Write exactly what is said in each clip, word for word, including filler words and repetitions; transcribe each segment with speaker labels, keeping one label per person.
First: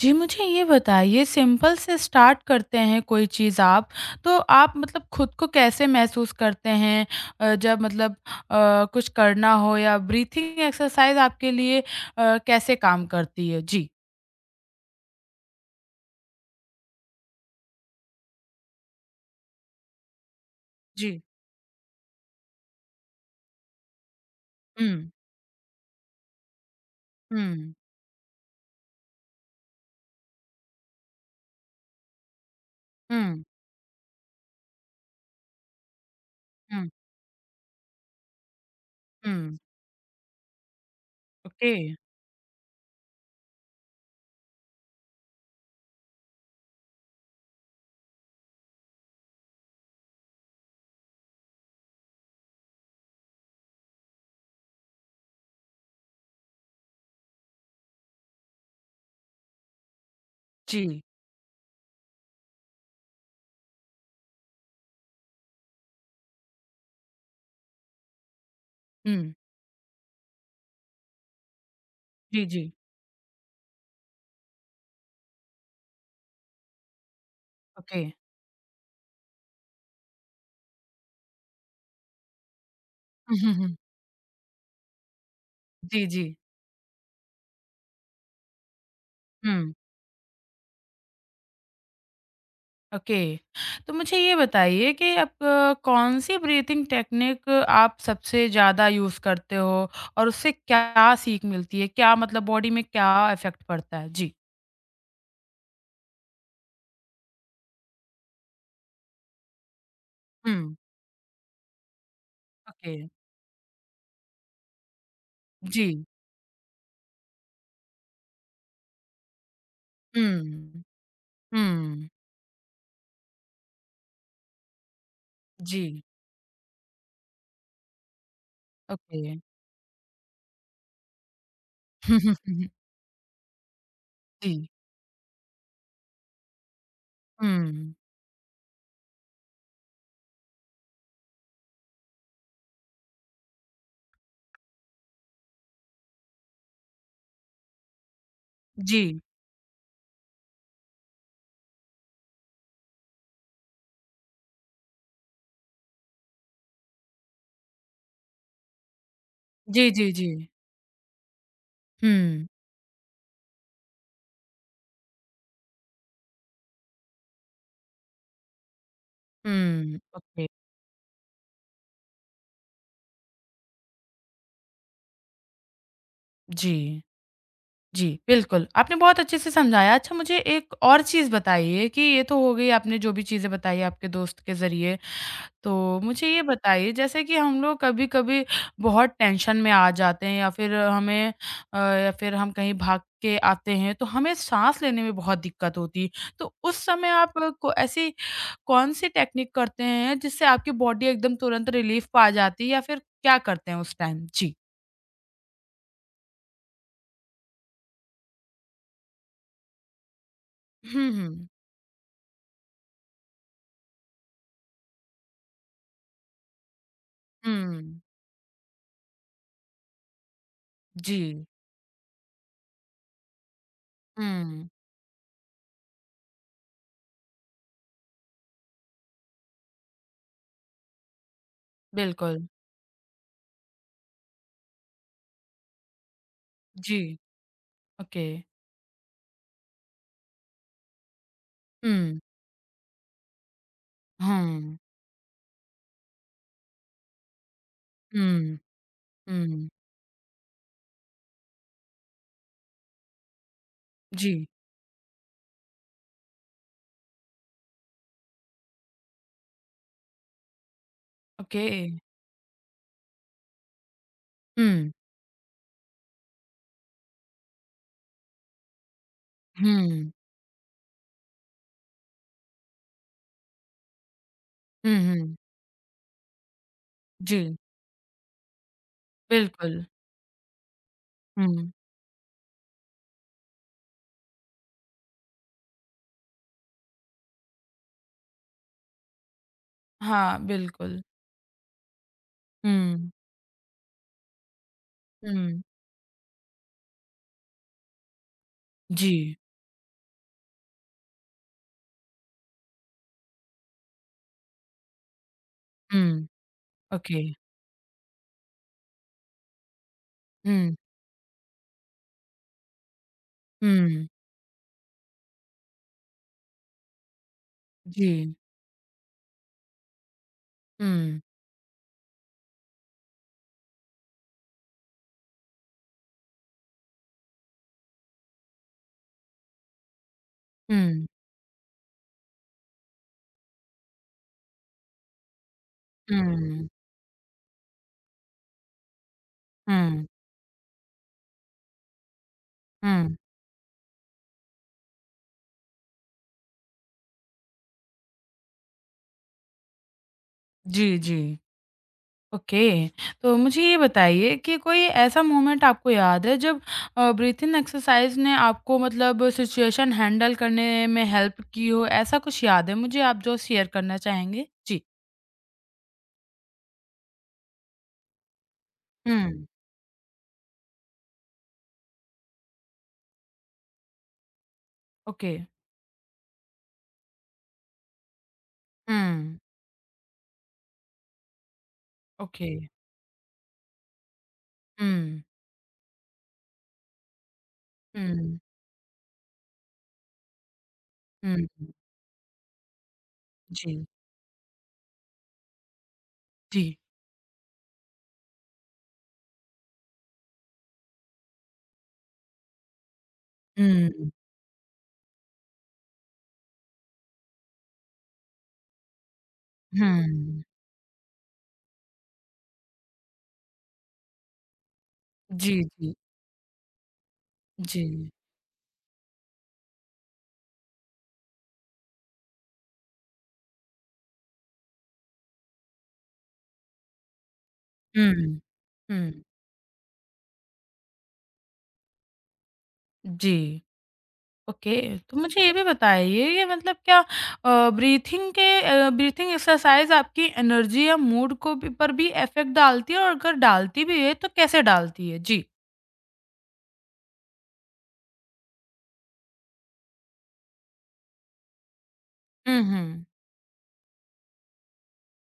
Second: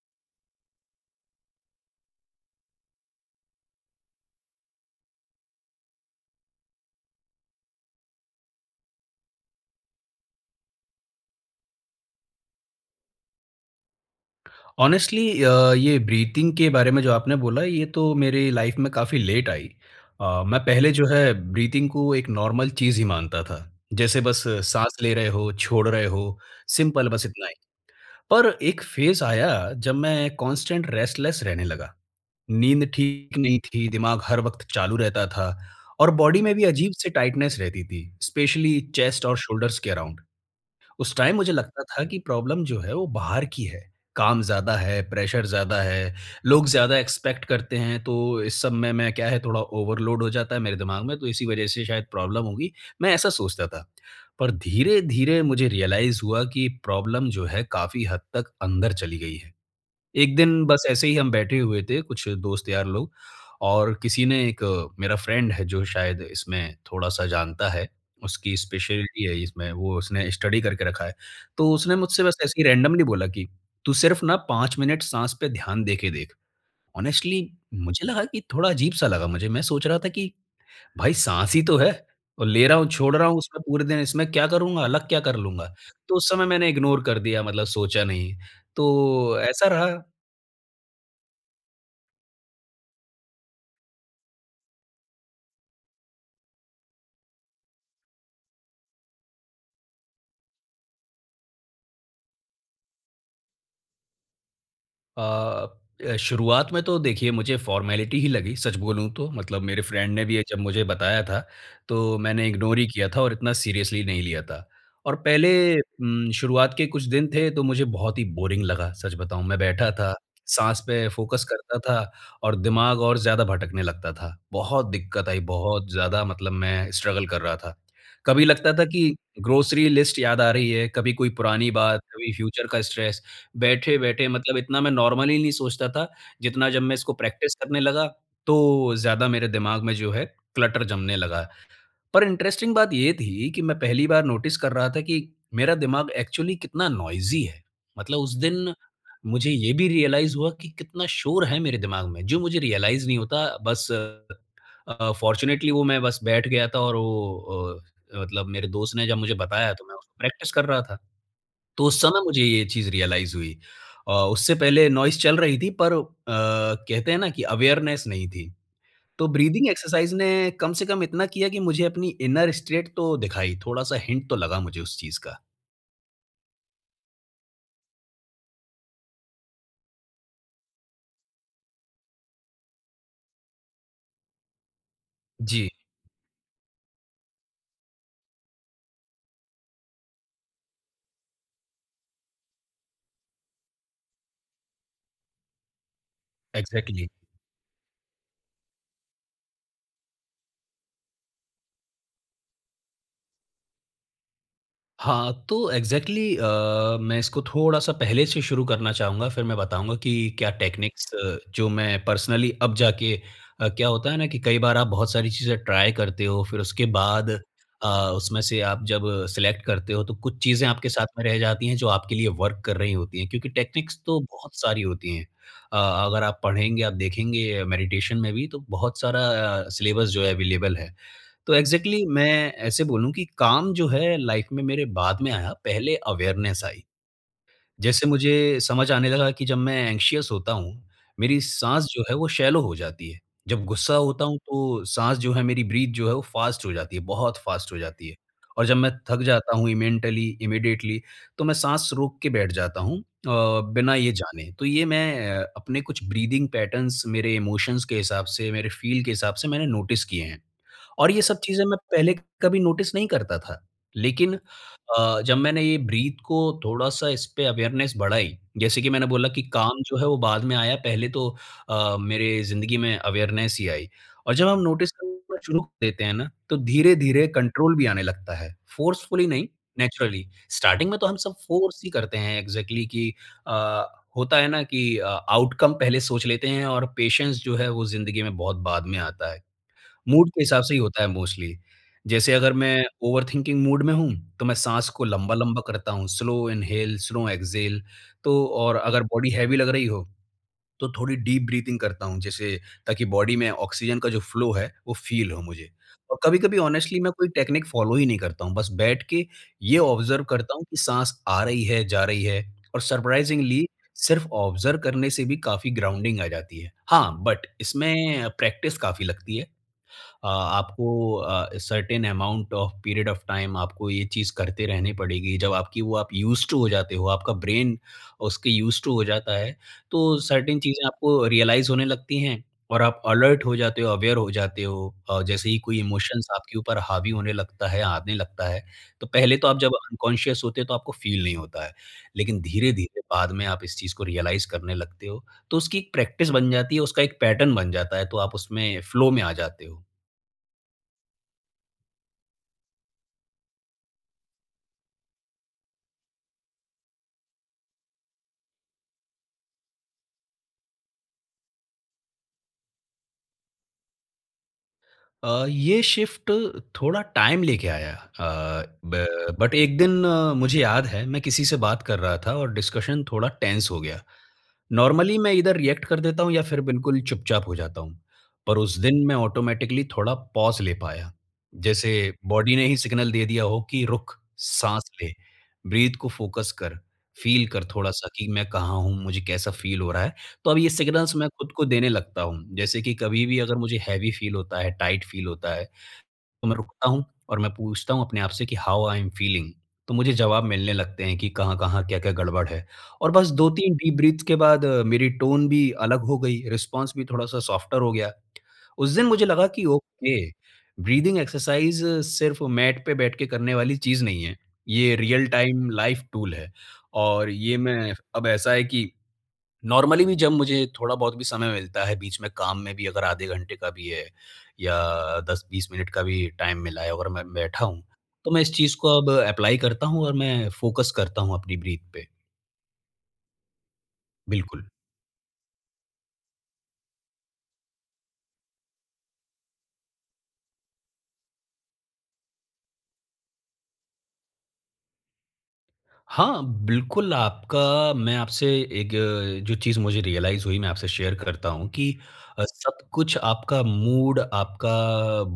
Speaker 1: जी, मुझे ये बताइए सिंपल से स्टार्ट करते हैं कोई चीज़ आप, तो आप मतलब खुद को कैसे महसूस करते हैं? अ, जब मतलब अ, कुछ करना हो या ब्रीथिंग एक्सरसाइज़ आपके लिए अ, कैसे काम करती है? जी।
Speaker 2: ऑनेस्टली अ, ये ब्रीथिंग के बारे में जो आपने बोला ये तो मेरी लाइफ में काफ़ी लेट आई। अ, मैं पहले जो
Speaker 1: जी।
Speaker 2: है ब्रीथिंग को एक नॉर्मल चीज़ ही मानता था। जैसे बस
Speaker 1: हुँ,
Speaker 2: साँस ले रहे हो, छोड़ रहे हो, सिंपल बस इतना ही।
Speaker 1: हुँ,
Speaker 2: पर एक फ़ेज़ आया जब मैं कॉन्स्टेंट रेस्टलेस रहने लगा। नींद ठीक
Speaker 1: हुँ,
Speaker 2: नहीं थी, दिमाग हर वक़्त चालू रहता था और बॉडी में भी
Speaker 1: हुँ,
Speaker 2: अजीब-सी टाइटनेस रहती थी, स्पेशली चेस्ट और
Speaker 1: हुँ।
Speaker 2: शोल्डर्स के अराउंड। उस टाइम मुझे
Speaker 1: ओके।
Speaker 2: लगता था कि प्रॉब्लम जो है वो बाहर की है। काम ज़्यादा है, प्रेशर ज़्यादा है, लोग ज़्यादा एक्सपेक्ट करते हैं तो इस सब में मैं क्या है थोड़ा ओवरलोड हो जाता है मेरे दिमाग में तो इसी वज़ह से शायद प्रॉब्लम होगी, मैं ऐसा सोचता था। पर धीरे-धीरे मुझे रियलाइज़ हुआ कि प्रॉब्लम जो है काफ़ी हद तक अंदर चली गई है। एक दिन बस
Speaker 1: जी।
Speaker 2: ऐसे ही हम बैठे हुए थे, कुछ दोस्त यार लोग और किसी ने एक अ, मेरा फ्रेंड है जो शायद इसमें थोड़ा-सा जानता है, उसकी स्पेशलिटी है
Speaker 1: हुँ।
Speaker 2: इसमें, वो उसने स्टडी करके रखा है। तो उसने मुझसे बस
Speaker 1: जी,
Speaker 2: ऐसे ही
Speaker 1: जी।
Speaker 2: रैंडमली बोला कि, "तू सिर्फ़ ना पाँच मिनट साँस पे ध्यान दे के देख।" Honestly
Speaker 1: okay.
Speaker 2: मुझे लगा कि थोड़ा अजीब-सा लगा मुझे, मैं सोच रहा था कि भाई साँस ही तो है और ले रहा हूँ, छोड़ रहा हूँ
Speaker 1: हुँ, हुँ,
Speaker 2: उसमें
Speaker 1: हुँ।
Speaker 2: पूरे दिन, इसमें क्या करूँगा, अलग क्या कर लूँगा?
Speaker 1: जी,
Speaker 2: तो
Speaker 1: जी।
Speaker 2: उस समय मैंने इग्नोर कर दिया मतलब सोचा नहीं। तो ऐसा
Speaker 1: हुँ।
Speaker 2: रहा
Speaker 1: ओके, तो मुझे ये बताइए कि आप अ, कौन सी ब्रीथिंग टेक्निक आप सबसे ज़्यादा यूज़ करते हो और उससे क्या सीख मिलती है? क्या मतलब बॉडी में क्या इफ़ेक्ट पड़ता है? जी।
Speaker 2: अ अ, शुरुआत में तो देखिए मुझे फ़ॉर्मेलिटी ही लगी सच बोलूँ तो, मतलब मेरे फ्रेंड ने भी ये जब
Speaker 1: हुँ।
Speaker 2: मुझे बताया था, तो मैंने इग्नोर ही
Speaker 1: ओके।
Speaker 2: किया था और इतना सीरियसली नहीं लिया था। और पहले
Speaker 1: जी।
Speaker 2: उम, शुरुआत के कुछ दिन थे तो मुझे बहुत ही बोरिंग लगा, सच बताऊँ। मैं बैठा था, साँस
Speaker 1: हुँ।
Speaker 2: पे फ़ोकस करता था
Speaker 1: हुँ।
Speaker 2: और दिमाग और ज़्यादा भटकने लगता था। बहुत दिक्कत आई,
Speaker 1: जी।
Speaker 2: बहुत ज़्यादा मतलब मैं स्ट्रगल कर रहा था। कभी लगता था कि
Speaker 1: ओके।
Speaker 2: ग्रोसरी लिस्ट याद आ रही है, कभी कोई पुरानी बात, कभी फ्यूचर का स्ट्रेस बैठे-बैठे
Speaker 1: जी।
Speaker 2: मतलब इतना मैं नॉर्मली नहीं सोचता था, जितना जब मैं इसको प्रैक्टिस करने
Speaker 1: हुँ।
Speaker 2: लगा, तो ज़्यादा मेरे दिमाग में जो है क्लटर जमने लगा। पर इंटरेस्टिंग बात ये थी कि मैं पहली बार नोटिस कर रहा था कि मेरा दिमाग एक्चुअली कितना नॉइज़ी है। मतलब उस दिन
Speaker 1: जी।
Speaker 2: मुझे ये भी रियलाइज़ हुआ कि कितना शोर है मेरे दिमाग में, जो मुझे रियलाइज़ नहीं होता। बस अ, फ़ॉर्च्यूनेटली वो मैं बस बैठ गया था और वो अ, मतलब मेरे दोस्त ने जब मुझे बताया तो
Speaker 1: जी,
Speaker 2: मैं
Speaker 1: जी,
Speaker 2: उसको
Speaker 1: जी।
Speaker 2: प्रैक्टिस कर रहा था। तो उस समय मुझे
Speaker 1: हुँ।
Speaker 2: ये चीज़ रियलाइज़ हुई। अ, उससे पहले नॉइज़ चल रही थी पर अ, कहते हैं ना कि अवेयरनेस नहीं थी। तो ब्रीथिंग
Speaker 1: हुँ।
Speaker 2: एक्सरसाइज़ ने
Speaker 1: ओके।
Speaker 2: कम से कम इतना किया कि मुझे अपनी इनर स्टेट तो दिखाई, थोड़ा-सा हिंट तो लगा मुझे उस चीज़ का।
Speaker 1: जी। जी, बिल्कुल। आपने बहुत अच्छे से समझाया। अच्छा मुझे एक और चीज़ बताइए कि ये तो हो गई आपने जो भी चीज़ें बताई आपके दोस्त के ज़रिए।
Speaker 2: जी,
Speaker 1: तो मुझे ये बताइए जैसे कि हम लोग कभी-कभी बहुत टेंशन में आ जाते हैं या फिर हमें अ, या फिर हम कहीं भाग के आते हैं तो हमें साँस लेने में बहुत दिक्कत होती है। तो उस
Speaker 2: एग्ज़ैक्टली।
Speaker 1: समय आप को ऐसी कौन-सी टेक्निक करते हैं जिससे आपकी बॉडी एकदम तुरंत रिलीफ़ पा जाती है या फिर क्या करते हैं उस टाइम? जी।
Speaker 2: हाँ, तो एग्ज़ैक्टली अ, मैं इसको थोड़ा-सा पहले से शुरू करना चाहूँगा, फिर मैं बताऊँगा कि क्या टेक्निक्स
Speaker 1: हुँ, हुँ।
Speaker 2: जो मैं पर्सनली अब जाके अ, क्या होता है ना कि कई बार आप बहुत सारी चीज़ें ट्राई करते हो, फिर उसके बाद अ,
Speaker 1: हुँ।
Speaker 2: उसमें से आप जब सेलेक्ट करते हो, तो कुछ चीज़ें आपके साथ में रह
Speaker 1: जी।
Speaker 2: जाती हैं, जो आपके लिए वर्क कर रही होती हैं, क्योंकि टेक्निक्स तो बहुत
Speaker 1: हुँ।
Speaker 2: सारी होती हैं। अ, अगर आप पढ़ेंगे, आप देखेंगे मेडिटेशन में भी, तो बहुत सारा अ, सिलेबस जो है अवेलेबल है। तो एग्ज़ैक्टली मैं
Speaker 1: बिल्कुल,
Speaker 2: ऐसे बोलूँ कि काम जो है लाइफ़ में मेरे बाद में आया, पहले अवेयरनेस आई।
Speaker 1: जी,
Speaker 2: जैसे
Speaker 1: ओके।
Speaker 2: मुझे समझ आने लगा कि जब मैं एंग्ज़ियस होता हूँ, मेरी साँस जो है
Speaker 1: हुँ,
Speaker 2: वो शैलो हो जाती है। जब गुस्सा होता हूँ
Speaker 1: हुँ,
Speaker 2: तो साँस जो है मेरी ब्रीथ जो है वो फ़ास्ट हो जाती है, बहुत फ़ास्ट हो जाती है।
Speaker 1: हुँ,
Speaker 2: और जब मैं थक जाता
Speaker 1: हुँ,
Speaker 2: हूँ मेंटली इमीडिएटली तो मैं साँस रोक के बैठ जाता हूँ अ, बिना ये
Speaker 1: जी,
Speaker 2: जाने। तो ये मैं अ, अपने कुछ ब्रीथिंग पैटर्न्स मेरे इमोशंस के हिसाब से, मेरे फ़ील के हिसाब से मैंने नोटिस किए हैं। और ये सब चीज़ें
Speaker 1: ओके।
Speaker 2: मैं पहले कभी नोटिस नहीं करता था। लेकिन
Speaker 1: हुँ,
Speaker 2: अ, जब मैंने ये ब्रीथ को थोड़ा-सा इस पे अवेयरनेस बढ़ाई, जैसे कि मैंने बोला कि काम जो है
Speaker 1: हुँ,
Speaker 2: वो बाद में आया, पहले तो अ, मेरे ज़िंदगी में अवेयरनेस ही आई। और जब हम नोटिस
Speaker 1: हुँ, हुँ,
Speaker 2: करना शुरू कर देते हैं ना, तो धीरे-धीरे
Speaker 1: जी,
Speaker 2: कंट्रोल भी आने लगता है, फोर्सफुली नहीं,
Speaker 1: बिल्कुल,
Speaker 2: नेचुरली। स्टार्टिंग में तो हम सब
Speaker 1: हुँ,
Speaker 2: फोर्स ही करते हैं एग्ज़ैक्टली कि अ, होता है ना कि अ, आउटकम पहले सोच लेते हैं और पेशेंस जो है वो ज़िंदगी में बहुत बाद में आता है। मूड
Speaker 1: हाँ,
Speaker 2: के हिसाब से ही होता
Speaker 1: बिल्कुल,
Speaker 2: है मोस्टली। जैसे अगर मैं
Speaker 1: हुँ,
Speaker 2: ओवरथिंकिंग मूड में हूँ, तो मैं साँस को लंबा-लंबा
Speaker 1: हुँ,
Speaker 2: करता हूँ, स्लो इनहेल, स्लो एक्सहेल तो और अगर बॉडी
Speaker 1: जी,
Speaker 2: हैवी लग रही हो, तो थोड़ी डीप ब्रीथिंग करता हूँ जैसे ताकि बॉडी में ऑक्सीजन का जो फ्लो है, वो फ़ील हो मुझे। और
Speaker 1: हुँ,
Speaker 2: कभी-कभी ऑनेस्टली मैं
Speaker 1: ओके,
Speaker 2: कोई टेक्निक फ़ॉलो ही नहीं करता हूँ, बस बैठ के ये ऑब्ज़र्व करता हूँ
Speaker 1: हुँ,
Speaker 2: कि साँस आ रही है, जा रही है और सरप्राइज़िंगली
Speaker 1: हुँ,
Speaker 2: सिर्फ़ ऑब्ज़र्व करने से भी काफ़ी ग्राउंडिंग आ जाती है। हाँ, बट इसमें
Speaker 1: जी,
Speaker 2: प्रैक्टिस काफ़ी लगती है। अ,
Speaker 1: हुँ,
Speaker 2: आपको certain amount of period of time आपको ये चीज़ करते रहने पड़ेगी। जब आपकी वो आप यूज़्ड टू हो जाते हो, आपका ब्रेन उसके यूज़्ड टू हो जाता है, तो सर्टेन चीज़ें
Speaker 1: हुँ,
Speaker 2: आपको रियलाइज़ होने लगती हैं और आप अलर्ट हो जाते हो, अवेयर हो जाते हो। अ, जैसे ही कोई इमोशंस आपके
Speaker 1: हुँ,
Speaker 2: ऊपर हावी होने लगता है, आने लगता है, तो पहले तो आप जब
Speaker 1: हुँ,
Speaker 2: अनकॉन्शियस होते हो, तो आपको फ़ील नहीं होता है। लेकिन धीरे-धीरे
Speaker 1: हुँ,
Speaker 2: बाद में आप इस चीज़ को रियलाइज़ करने लगते हो, तो उसकी एक प्रैक्टिस बन जाती है, उसका एक पैटर्न बन जाता है, तो आप उसमें फ़्लो में आ जाते हो।
Speaker 1: जी, जी। ओके। तो मुझे ये बताइए कि कोई ऐसा मोमेंट आपको याद है जब अ, ब्रीथिंग एक्सरसाइज़ ने आपको मतलब सिचुएशन हैंडल करने में हेल्प की हो, ऐसा कुछ याद है मुझे आप जो शेयर करना चाहेंगे? जी।
Speaker 2: अ, ये शिफ्ट थोड़ा टाइम लेके आया अ, ब
Speaker 1: हुँ।
Speaker 2: बट एक दिन अ, मुझे याद है मैं किसी से बात कर रहा था और डिस्कशन थोड़ा टेंस हो गया। नॉर्मली मैं
Speaker 1: ओके।
Speaker 2: इधर रिएक्ट कर देता हूँ या फिर बिल्कुल चुपचाप हो जाता हूँ। पर उस दिन मैं
Speaker 1: हुँ।
Speaker 2: ऑटोमैटिकली थोड़ा पॉज़ ले पाया। जैसे
Speaker 1: ओके।
Speaker 2: बॉडी ने ही सिग्नल दे दिया हो कि रुक, साँस ले,
Speaker 1: हुँ।
Speaker 2: ब्रीथ को फ़ोकस कर, फ़ील कर थोड़ा-सा कि
Speaker 1: हुँ,
Speaker 2: मैं कहाँ हूँ, मुझे कैसा फ़ील हो रहा है। तो अब ये सिग्नल्स मैं
Speaker 1: हुँ,
Speaker 2: खुद को
Speaker 1: हुँ।
Speaker 2: देने लगता हूँ। जैसे कि कभी भी अगर मुझे
Speaker 1: जी,
Speaker 2: हैवी फ़ील होता है, टाइट फ़ील होता है तो मैं
Speaker 1: जी।
Speaker 2: रुकता हूँ और मैं पूछता हूँ अपने आप से कि हाउ आई एम फीलिंग तो मुझे जवाब मिलने लगते हैं कि कहाँ-कहाँ, क्या-क्या गड़बड़ है और बस दो तीन डीप
Speaker 1: हुँ,
Speaker 2: ब्रीथ्स के बाद अ, मेरी टोन भी अलग हो गई, रिस्पॉन्स भी थोड़ा-सा सॉफ्टर हो गया। उस दिन मुझे लगा कि ओके,
Speaker 1: हुँ।
Speaker 2: ब्रीथिंग एक्सरसाइज़ सिर्फ मैट पे बैठ के करने वाली चीज़ नहीं है। ये रियल
Speaker 1: जी,
Speaker 2: टाइम
Speaker 1: जी,
Speaker 2: लाइफ टूल है और ये
Speaker 1: जी।
Speaker 2: मैं अब ऐसा है कि नॉर्मली भी जब मुझे थोड़ा बहुत भी समय मिलता है, बीच में काम में भी अगर आधे घंटे का भी है या दस बीस मिनट का भी टाइम मिला है, अगर मैं बैठा हूँ, तो
Speaker 1: हुँ,
Speaker 2: मैं इस चीज़ को अब
Speaker 1: हुँ।
Speaker 2: एप्लाई करता हूँ और मैं फ़ोकस करता हूँ अपनी ब्रीथ पे।
Speaker 1: जी।
Speaker 2: बिल्कुल।
Speaker 1: ओके, तो मुझे ये भी बताइए ये मतलब क्या अ, ब्रीथिंग के अ, ब्रीथिंग एक्सरसाइज़ आपकी एनर्जी या मूड को भी पर भी इफ़ेक्ट डालती है और अगर डालती भी है तो कैसे डालती है? जी।
Speaker 2: हाँ, बिल्कुल आपका मैं आपसे एक अ, जो चीज़ मुझे रियलाइज़ हुई मैं आपसे शेयर करता हूँ कि अ,
Speaker 1: हुँ,
Speaker 2: सब
Speaker 1: हुँ।
Speaker 2: कुछ आपका मूड, आपका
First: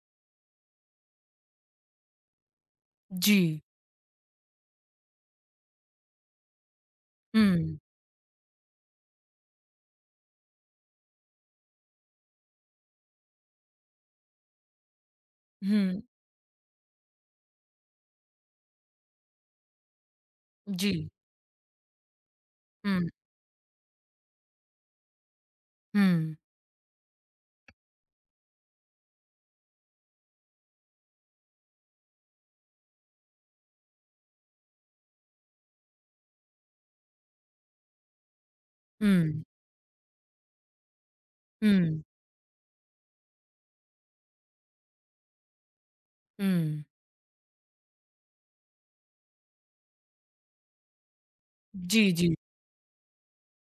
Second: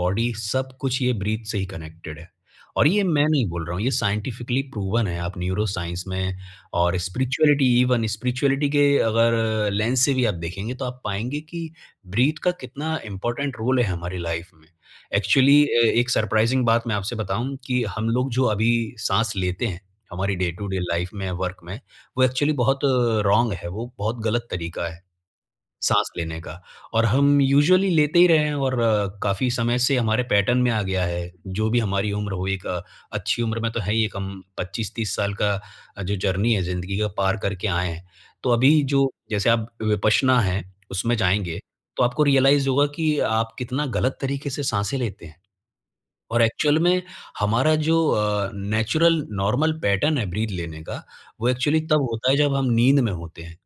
Speaker 2: बॉडी सब कुछ ये ब्रीथ से ही कनेक्टेड है। और ये मैं नहीं
Speaker 1: जी।
Speaker 2: बोल रहा हूँ, ये साइंटिफिकली प्रूवन है आप न्यूरोसाइंस में और स्पिरिचुअलिटी
Speaker 1: हुँ,
Speaker 2: इवन स्पिरिचुअलिटी के अगर लेंस से भी आप देखेंगे तो आप पाएँगे कि ब्रीथ का कितना इम्पोर्टेंट रोल है हमारी लाइफ़ में। एक्चुअली अ,
Speaker 1: हुँ।
Speaker 2: एक सरप्राइज़िंग बात मैं आपसे बताऊँ कि हम लोग जो अभी साँस लेते हैं हमारी डे टू डे
Speaker 1: जी।
Speaker 2: लाइफ में, वर्क में, वो एक्चुअली बहुत
Speaker 1: हुँ,
Speaker 2: रॉन्ग है, वो बहुत गलत तरीका है साँस
Speaker 1: हुँ,
Speaker 2: लेने का और हम यूजुअली लेते ही रहे हैं और काफ़ी समय से हमारे पैटर्न में आ गया है। जो भी हमारी उम्र हो, एक अ, अच्छी उम्र में तो है ही एक हम पच्चीस तीस साल का अ, जो जर्नी है ज़िंदगी का पार करके आए हैं। तो अभी जो
Speaker 1: हुँ,
Speaker 2: जैसे आप विपश्यना है, उसमें जाएँगे, तो
Speaker 1: हुँ,
Speaker 2: आपको रियलाइज़ होगा कि आप कितना गलत तरीके से साँसें लेते हैं। और एक्चुअल
Speaker 1: हुँ।
Speaker 2: में हमारा जो अ, नेचुरल नॉर्मल पैटर्न है ब्रीथ लेने का, वो एक्चुअली
Speaker 1: जी,
Speaker 2: तब होता
Speaker 1: जी।
Speaker 2: है जब हम नींद में होते हैं।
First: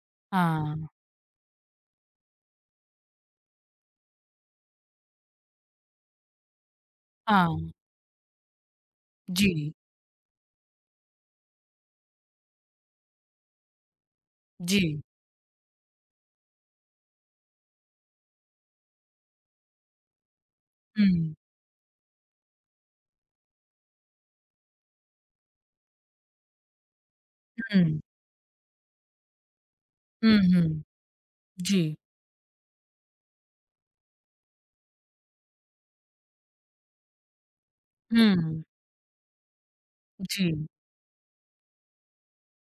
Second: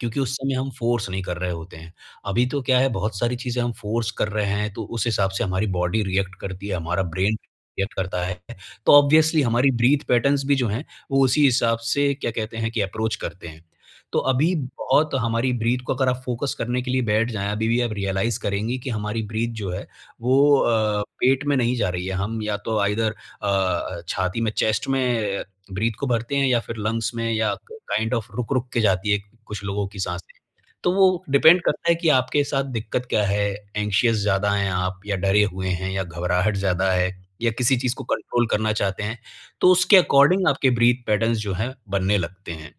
Speaker 2: क्योंकि उस समय हम
Speaker 1: हाँ,
Speaker 2: फ़ोर्स नहीं कर रहे होते हैं। अभी तो क्या है बहुत सारी चीज़ें हम फ़ोर्स कर रहे हैं तो उस हिसाब से हमारी बॉडी रिएक्ट करती है, हमारा ब्रेन
Speaker 1: हाँ।
Speaker 2: रिएक्ट करता है। तो ऑब्वियसली हमारी
Speaker 1: जी,
Speaker 2: ब्रीथ पैटर्न्स भी जो हैं वो उसी हिसाब से क्या कहते हैं कि अप्रोच करते हैं। तो अभी
Speaker 1: जी।
Speaker 2: बहुत हमारी ब्रीथ को अगर आप फ़ोकस करने के लिए बैठ जाएँ, अभी भी आप रियलाइज़ करेंगी कि हमारी ब्रीथ जो है वो अ,
Speaker 1: हुँ,
Speaker 2: पेट में नहीं जा रही है। हम या तो आइदर अ, छाती में, चेस्ट में ब्रीथ को भरते हैं या फिर लंग्स में या
Speaker 1: हुँ,
Speaker 2: काइंड ऑफ रुक-रुक के जाती है कुछ लोगों की साँसें।
Speaker 1: हुँ, हुँ।
Speaker 2: तो वो डिपेंड करता है
Speaker 1: जी।
Speaker 2: कि आपके साथ दिक्कत क्या है, एंग्ज़ियस ज़्यादा हैं आप या डरे हुए हैं या घबराहट ज़्यादा है या किसी चीज़ को कंट्रोल
Speaker 1: हुँ,
Speaker 2: करना चाहते हैं, तो उसके अकॉर्डिंग
Speaker 1: जी,
Speaker 2: आपके ब्रीथ पैटर्न्स जो हैं बनने लगते हैं।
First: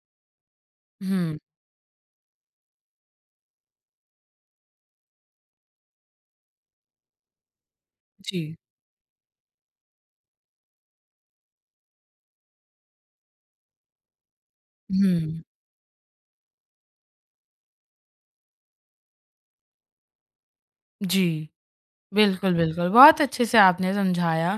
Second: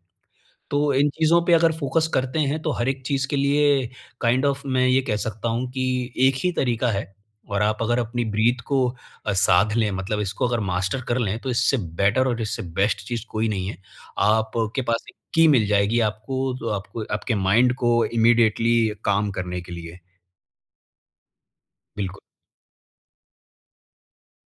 Speaker 2: तो इन
Speaker 1: हुँ,
Speaker 2: चीज़ों पे अगर फ़ोकस करते हैं तो हर एक चीज़ के लिए काइंड ऑफ मैं ये कह सकता हूँ कि एक ही तरीका है और आप अगर अपनी
Speaker 1: जी।
Speaker 2: ब्रीथ को अ, साध लें मतलब इसको अगर मास्टर कर लें तो इससे बेटर और इससे बेस्ट चीज़ कोई नहीं है। आपके पास एक
Speaker 1: हुँ,
Speaker 2: की मिल जाएगी आपको तो आपको आपके माइंड को इमीडिएटली काम करने के लिए।
Speaker 1: जी।
Speaker 2: बिल्कुल,
Speaker 1: बिल्कुल, बिल्कुल। बहुत अच्छे से आपने समझाया।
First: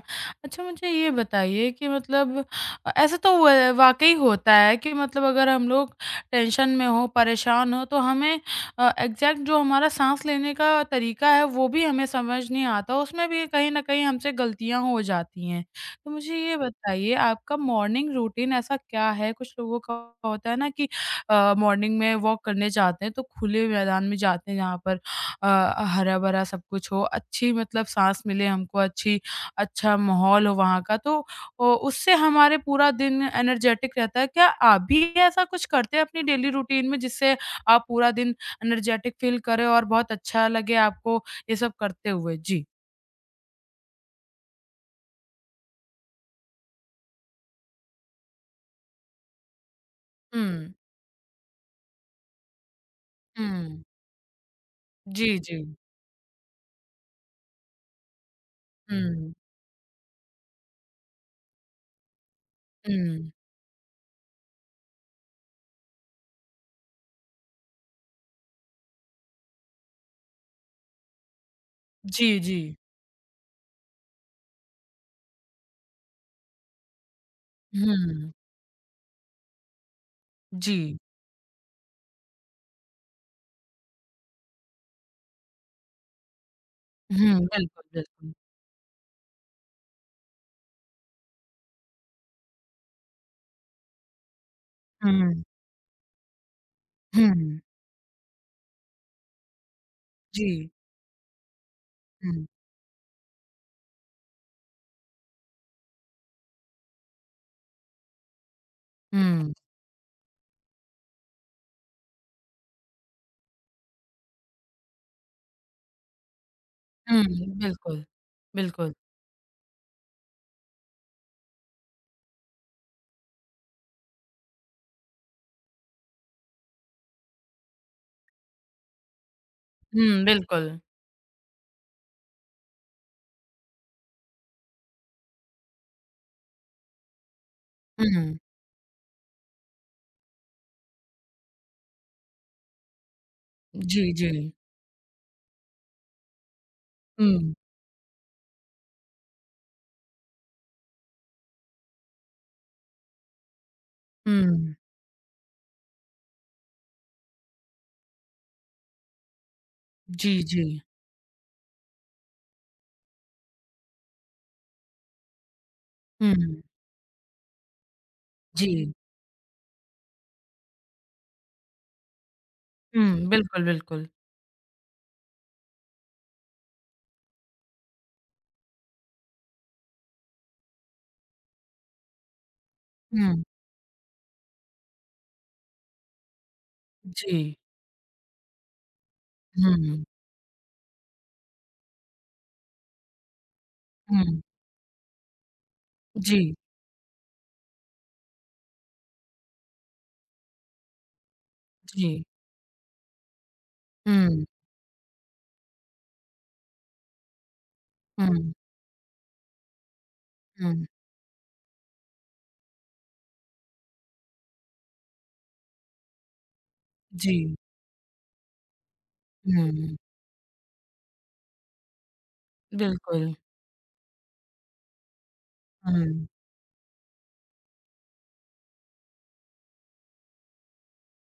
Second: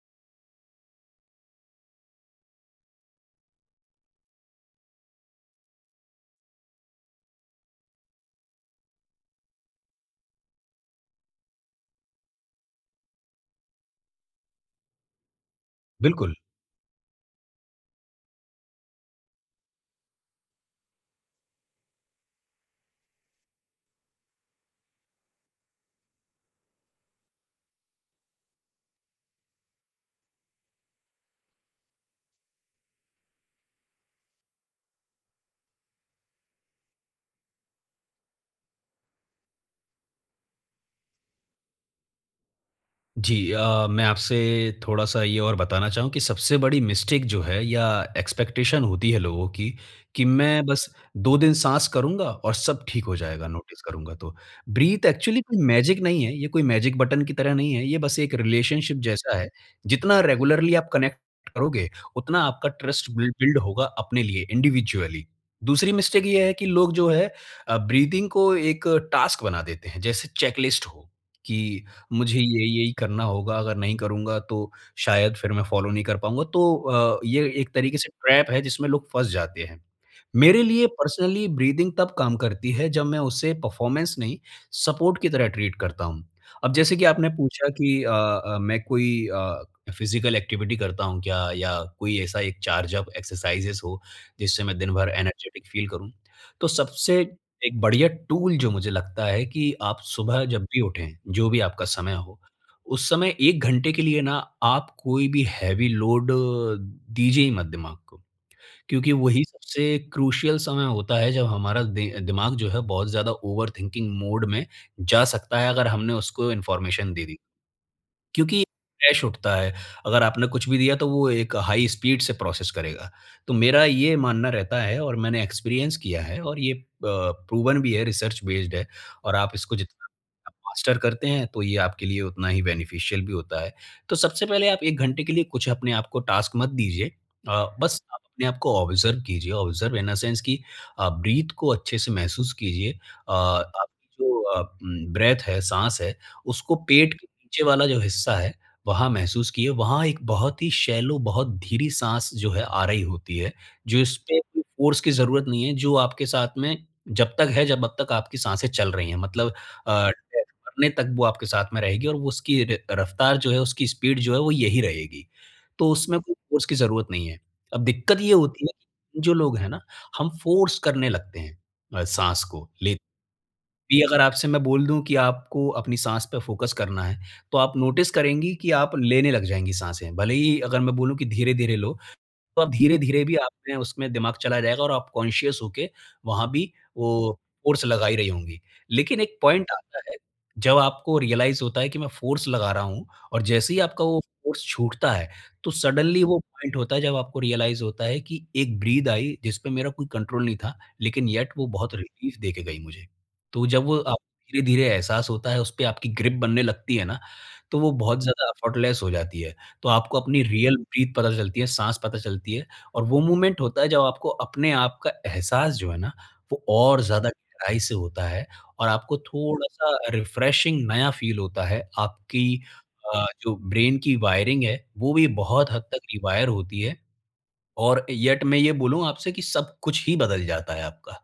Speaker 1: अच्छा मुझे ये बताइए कि मतलब अ, ऐसा तो व वाक़ई होता है कि मतलब अगर हम लोग टेंशन में हों, परेशान हों तो हमें अ, एग्ज़ैक्ट जो हमारा साँस लेने का तरीका है वो भी हमें समझ नहीं आता, उसमें भी कहीं न कहीं हमसे गलतियाँ हो जाती हैं। तो
Speaker 2: बिल्कुल।
Speaker 1: मुझे ये बताइए आपका मॉर्निंग रूटीन ऐसा क्या है? कुछ लोगों का होता है ना कि अ, मॉर्निंग में वॉक करने जाते हैं तो खुले मैदान में जाते हैं जहाँ पर अ, हरा-भरा सब कुछ हो, अच्छी मतलब साँस मिले हमको, अच्छी अच्छा माहौल हो वहाँ का, तो ओ उससे हमारे पूरा दिन एनर्जेटिक रहता है। क्या आप भी ऐसा कुछ करते हैं अपनी डेली रूटीन में, जिससे आप पूरा दिन एनर्जेटिक फ़ील करें और बहुत अच्छा लगे आपको ये सब करते हुए? जी।
Speaker 2: जी अ, मैं आपसे थोड़ा-सा ये और बताना चाहूँ कि सबसे बड़ी मिस्टेक जो है या एक्सपेक्टेशन होती है लोगों की, कि मैं
Speaker 1: हुँ,
Speaker 2: बस दो दिन साँस करूँगा और सब ठीक हो जाएगा, नोटिस
Speaker 1: हुँ।
Speaker 2: करूँगा तो। ब्रीथ
Speaker 1: जी,
Speaker 2: एक्चुअली
Speaker 1: जी।
Speaker 2: कोई मैजिक नहीं है, ये कोई मैजिक बटन की तरह नहीं है, ये बस एक रिलेशनशिप
Speaker 1: हुँ,
Speaker 2: जैसा है। जितना रेगुलरली आप कनेक्ट करोगे, उतना आपका ट्रस्ट बिल
Speaker 1: हुँ।
Speaker 2: बिल्ड होगा अपने लिए इंडिविजुअली। दूसरी मिस्टेक ये है कि लोग जो है अ, ब्रीथिंग को एक टास्क बना देते हैं, जैसे चेकलिस्ट हो कि मुझे
Speaker 1: जी, जी।
Speaker 2: ये यही करना होगा, अगर नहीं करूँगा तो शायद फिर मैं फ़ॉलो नहीं कर पाऊँगा। तो अ, ये एक तरीके से
Speaker 1: हुँ,
Speaker 2: ट्रैप है जिसमें लोग फँस जाते हैं। मेरे लिए
Speaker 1: जी।
Speaker 2: पर्सनली ब्रीदिंग तब काम करती है जब मैं उसे परफॉर्मेंस नहीं सपोर्ट की तरह ट्रीट करता हूँ। अब जैसे कि आपने
Speaker 1: हुँ,
Speaker 2: पूछा
Speaker 1: बिल्कुल,
Speaker 2: कि अ
Speaker 1: बिल्कुल।
Speaker 2: अ, मैं कोई अ, फिज़िकल एक्टिविटी करता हूँ क्या या कोई ऐसा एक चार्ज अप एक्सरसाइज़ेज़ हो जिससे मैं दिन भर
Speaker 1: हुँ,
Speaker 2: एनर्जेटिक फ़ील करूँ। तो सबसे
Speaker 1: हुँ।
Speaker 2: एक बढ़िया टूल जो मुझे लगता है कि आप सुबह
Speaker 1: जी।
Speaker 2: जब भी उठें, जो भी आपका समय हो,
Speaker 1: हुँ,
Speaker 2: उस समय एक घंटे के लिए ना आप कोई भी हैवी लोड दीजिए ही मत दिमाग को। क्योंकि वही
Speaker 1: हुँ।
Speaker 2: सबसे क्रूशियल समय होता है जब हमारा दि दिमाग जो है बहुत ज़्यादा ओवरथिंकिंग मोड में जा सकता है अगर हमने उसको इन्फॉर्मेशन
Speaker 1: हुँ,
Speaker 2: दे दी।
Speaker 1: बिल्कुल,
Speaker 2: क्योंकि
Speaker 1: बिल्कुल।
Speaker 2: क्रैश उठता है। अगर आपने कुछ भी दिया तो वो एक हाई स्पीड से प्रोसेस करेगा। तो मेरा ये मानना रहता है और मैंने एक्सपीरियंस किया है और ये अ, प्रूवन भी है, रिसर्च बेस्ड है और आप इसको जितना
Speaker 1: हुँ,
Speaker 2: आप
Speaker 1: बिल्कुल।
Speaker 2: मास्टर करते हैं तो ये आपके लिए उतना ही बेनिफिशियल भी होता है। तो सबसे पहले आप एक घंटे के लिए कुछ अपने आप को टास्क मत दीजिए। अ, बस आप
Speaker 1: हुँ,
Speaker 2: अपने आप को ऑब्ज़र्व कीजिए, ऑब्ज़र्व इन अ सेंस कि अ, ब्रीथ को अच्छे से महसूस कीजिए। अ,
Speaker 1: जी,
Speaker 2: आपकी
Speaker 1: जी।
Speaker 2: जो अ, उम, ब्रेथ है, साँस है उसको पेट के
Speaker 1: हुँ,
Speaker 2: नीचे वाला जो हिस्सा है, वहाँ महसूस किए, वहाँ एक बहुत ही शैलो, बहुत धीरी साँस जो है आ रही होती है, जो इसपे कोई
Speaker 1: हुँ,
Speaker 2: फ़ोर्स की ज़रूरत नहीं है, जो आपके साथ में जब तक है, जब अब तक आपकी साँसें चल रही हैं। मतलब अ,
Speaker 1: जी,
Speaker 2: डेथ
Speaker 1: जी।
Speaker 2: मरने तक वो आपके साथ में रहेगी और वो उसकी र रफ़्तार जो है, उसकी स्पीड जो है, वो यही रहेगी। तो उसमें कोई
Speaker 1: हुँ,
Speaker 2: फ़ोर्स की ज़रूरत नहीं है। अब दिक्कत ये होती
Speaker 1: जी।
Speaker 2: है, कि जो लोग हैं ना, हम फ़ोर्स करने लगते हैं अ, साँस को ले
Speaker 1: हुँ, बिल्कुल,
Speaker 2: भी
Speaker 1: बिल्कुल।
Speaker 2: अगर आपसे मैं बोल दूँ कि आपको अपनी साँस पे फ़ोकस करना है, तो आप नोटिस करेंगी कि आप लेने लग जाएँगी साँसें। भले ही अगर मैं बोलूँ कि धीरे-धीरे लो, तो आप धीरे-धीरे भी
Speaker 1: हुँ,
Speaker 2: आप में उसमें दिमाग चला जाएगा और आप कॉन्शियस होके वहाँ भी वो
Speaker 1: जी।
Speaker 2: फ़ोर्स लगा ही रही होंगी। लेकिन एक पॉइंट आता
Speaker 1: हुँ,
Speaker 2: है, जब आपको रियलाइज़ होता है कि मैं फ़ोर्स लगा रहा हूँ और जैसे ही आपका वो
Speaker 1: हुँ,
Speaker 2: फ़ोर्स छूटता है, तो सडनली वो
Speaker 1: जी,
Speaker 2: पॉइंट होता है जब आपको रियलाइज़ होता है कि एक ब्रीथ आई जिस पे मेरा कोई कंट्रोल नहीं था, लेकिन येट वो बहुत
Speaker 1: जी।
Speaker 2: रिलीफ़ दे के गई मुझे। तो जब वो आपको
Speaker 1: हुँ,
Speaker 2: धीरे-धीरे एहसास होता है, उस पे आपकी ग्रिप बनने लगती है ना, तो वो बहुत ज़्यादा
Speaker 1: हुँ,
Speaker 2: एफर्टलेस हो जाती है। तो आपको अपनी रियल
Speaker 1: हुँ,
Speaker 2: ब्रीथ पता चलती है, साँस पता चलती है और वो मोमेंट होता है जब आपको अपने आप का एहसास जो है ना, वो और ज़्यादा
Speaker 1: जी।
Speaker 2: गहराई से होता है और आपको
Speaker 1: हुँ,
Speaker 2: थोड़ा-सा रिफ्रेशिंग नया फ़ील होता है। आपकी अ,
Speaker 1: बिल्कुल।
Speaker 2: जो ब्रेन की वायरिंग है, वो भी बहुत हद तक
Speaker 1: हुँ,
Speaker 2: रिवायर होती है और येट मैं ये बोलूँ आपसे कि सब कुछ ही बदल जाता है आपका।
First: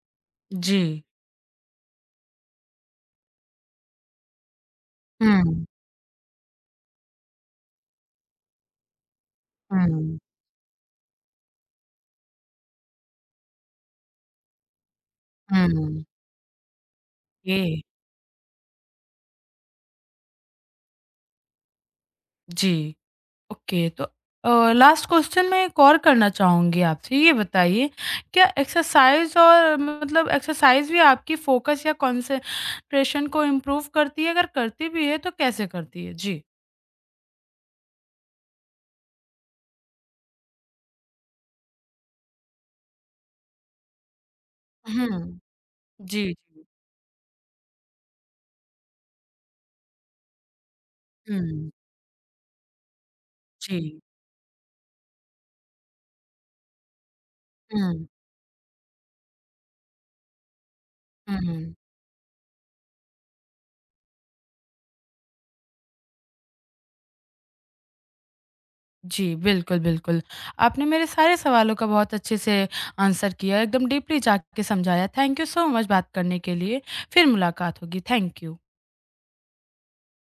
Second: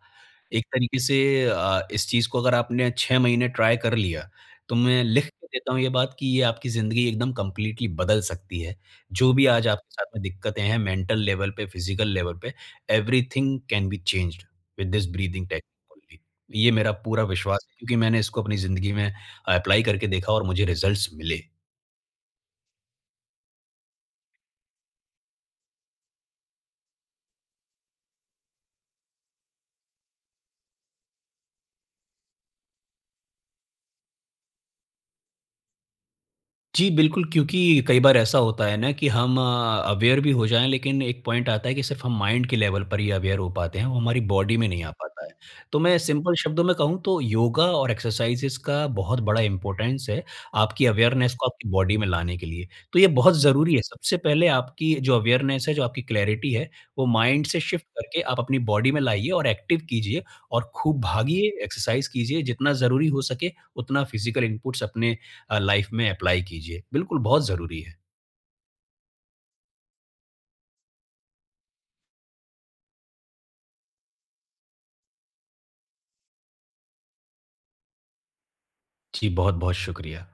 Speaker 2: एक
Speaker 1: जी।
Speaker 2: तरीके से अ, इस चीज़ को अगर आपने छह महीने ट्राई कर लिया, तो मैं लिख के
Speaker 1: हुँ,
Speaker 2: देता हूँ ये बात कि ये आपकी ज़िंदगी एकदम कंप्लीटली बदल सकती है। जो भी आज आपके साथ
Speaker 1: हुँ,
Speaker 2: में दिक्कतें हैं मेंटल लेवल पे, फिज़िकल लेवल पे, everything can be changed with this breathing technique
Speaker 1: हुँ,
Speaker 2: ओनली। ये मेरा पूरा विश्वास है
Speaker 1: ये
Speaker 2: क्योंकि मैंने इसको अपनी ज़िंदगी में अप्लाई करके देखा और मुझे रिज़ल्ट्स मिले।
Speaker 1: जी। ओके, तो अ, लास्ट क्वेश्चन मैं एक और करना चाहूँगी आपसे ये बताइए क्या एक्सरसाइज़ और मतलब एक्सरसाइज़ भी आपकी फ़ोकस या कंसंट्रेशन को इम्प्रूव करती है? अगर करती भी है तो कैसे करती है? जी।
Speaker 2: जी, बिल्कुल, क्योंकि कई बार ऐसा होता है ना कि हम अ, अवेयर भी हो जाएँ लेकिन एक पॉइंट आता है कि सिर्फ़ हम माइंड के लेवल पर ही अवेयर हो पाते हैं, वो हमारी बॉडी में नहीं आ पाता है।
Speaker 1: हुँ।
Speaker 2: तो मैं
Speaker 1: जी,
Speaker 2: सिंपल शब्दों
Speaker 1: जी।
Speaker 2: में कहूँ तो योगा और एक्सरसाइज़ेस का बहुत बड़ा इम्पोर्टेंस है, आपकी अवेयरनेस को आपकी
Speaker 1: हुँ।
Speaker 2: बॉडी में लाने के लिए। तो ये बहुत ज़रूरी है,
Speaker 1: जी।
Speaker 2: सबसे पहले आपकी जो अवेयरनेस है, जो आपकी क्लैरिटी है, वो माइंड से शिफ्ट
Speaker 1: हुँ,
Speaker 2: करके आप अपनी बॉडी में लाइए और एक्टिव कीजिए और खूब भागिए,
Speaker 1: हुँ।
Speaker 2: एक्सरसाइज़ कीजिए, जितना ज़रूरी हो सके उतना फिज़िकल इनपुट्स अपने अ, लाइफ में अप्लाई कीजिए। बिल्कुल, बहुत ज़रूरी है।
Speaker 1: जी, बिल्कुल, बिल्कुल। आपने मेरे सारे सवालों का बहुत अच्छे से आंसर किया, एकदम डीपली जा के समझाया। थैंक यू सो मच बात करने के लिए। फिर मुलाकात होगी। Thank you.
Speaker 2: जी, बहुत-बहुत शुक्रिया।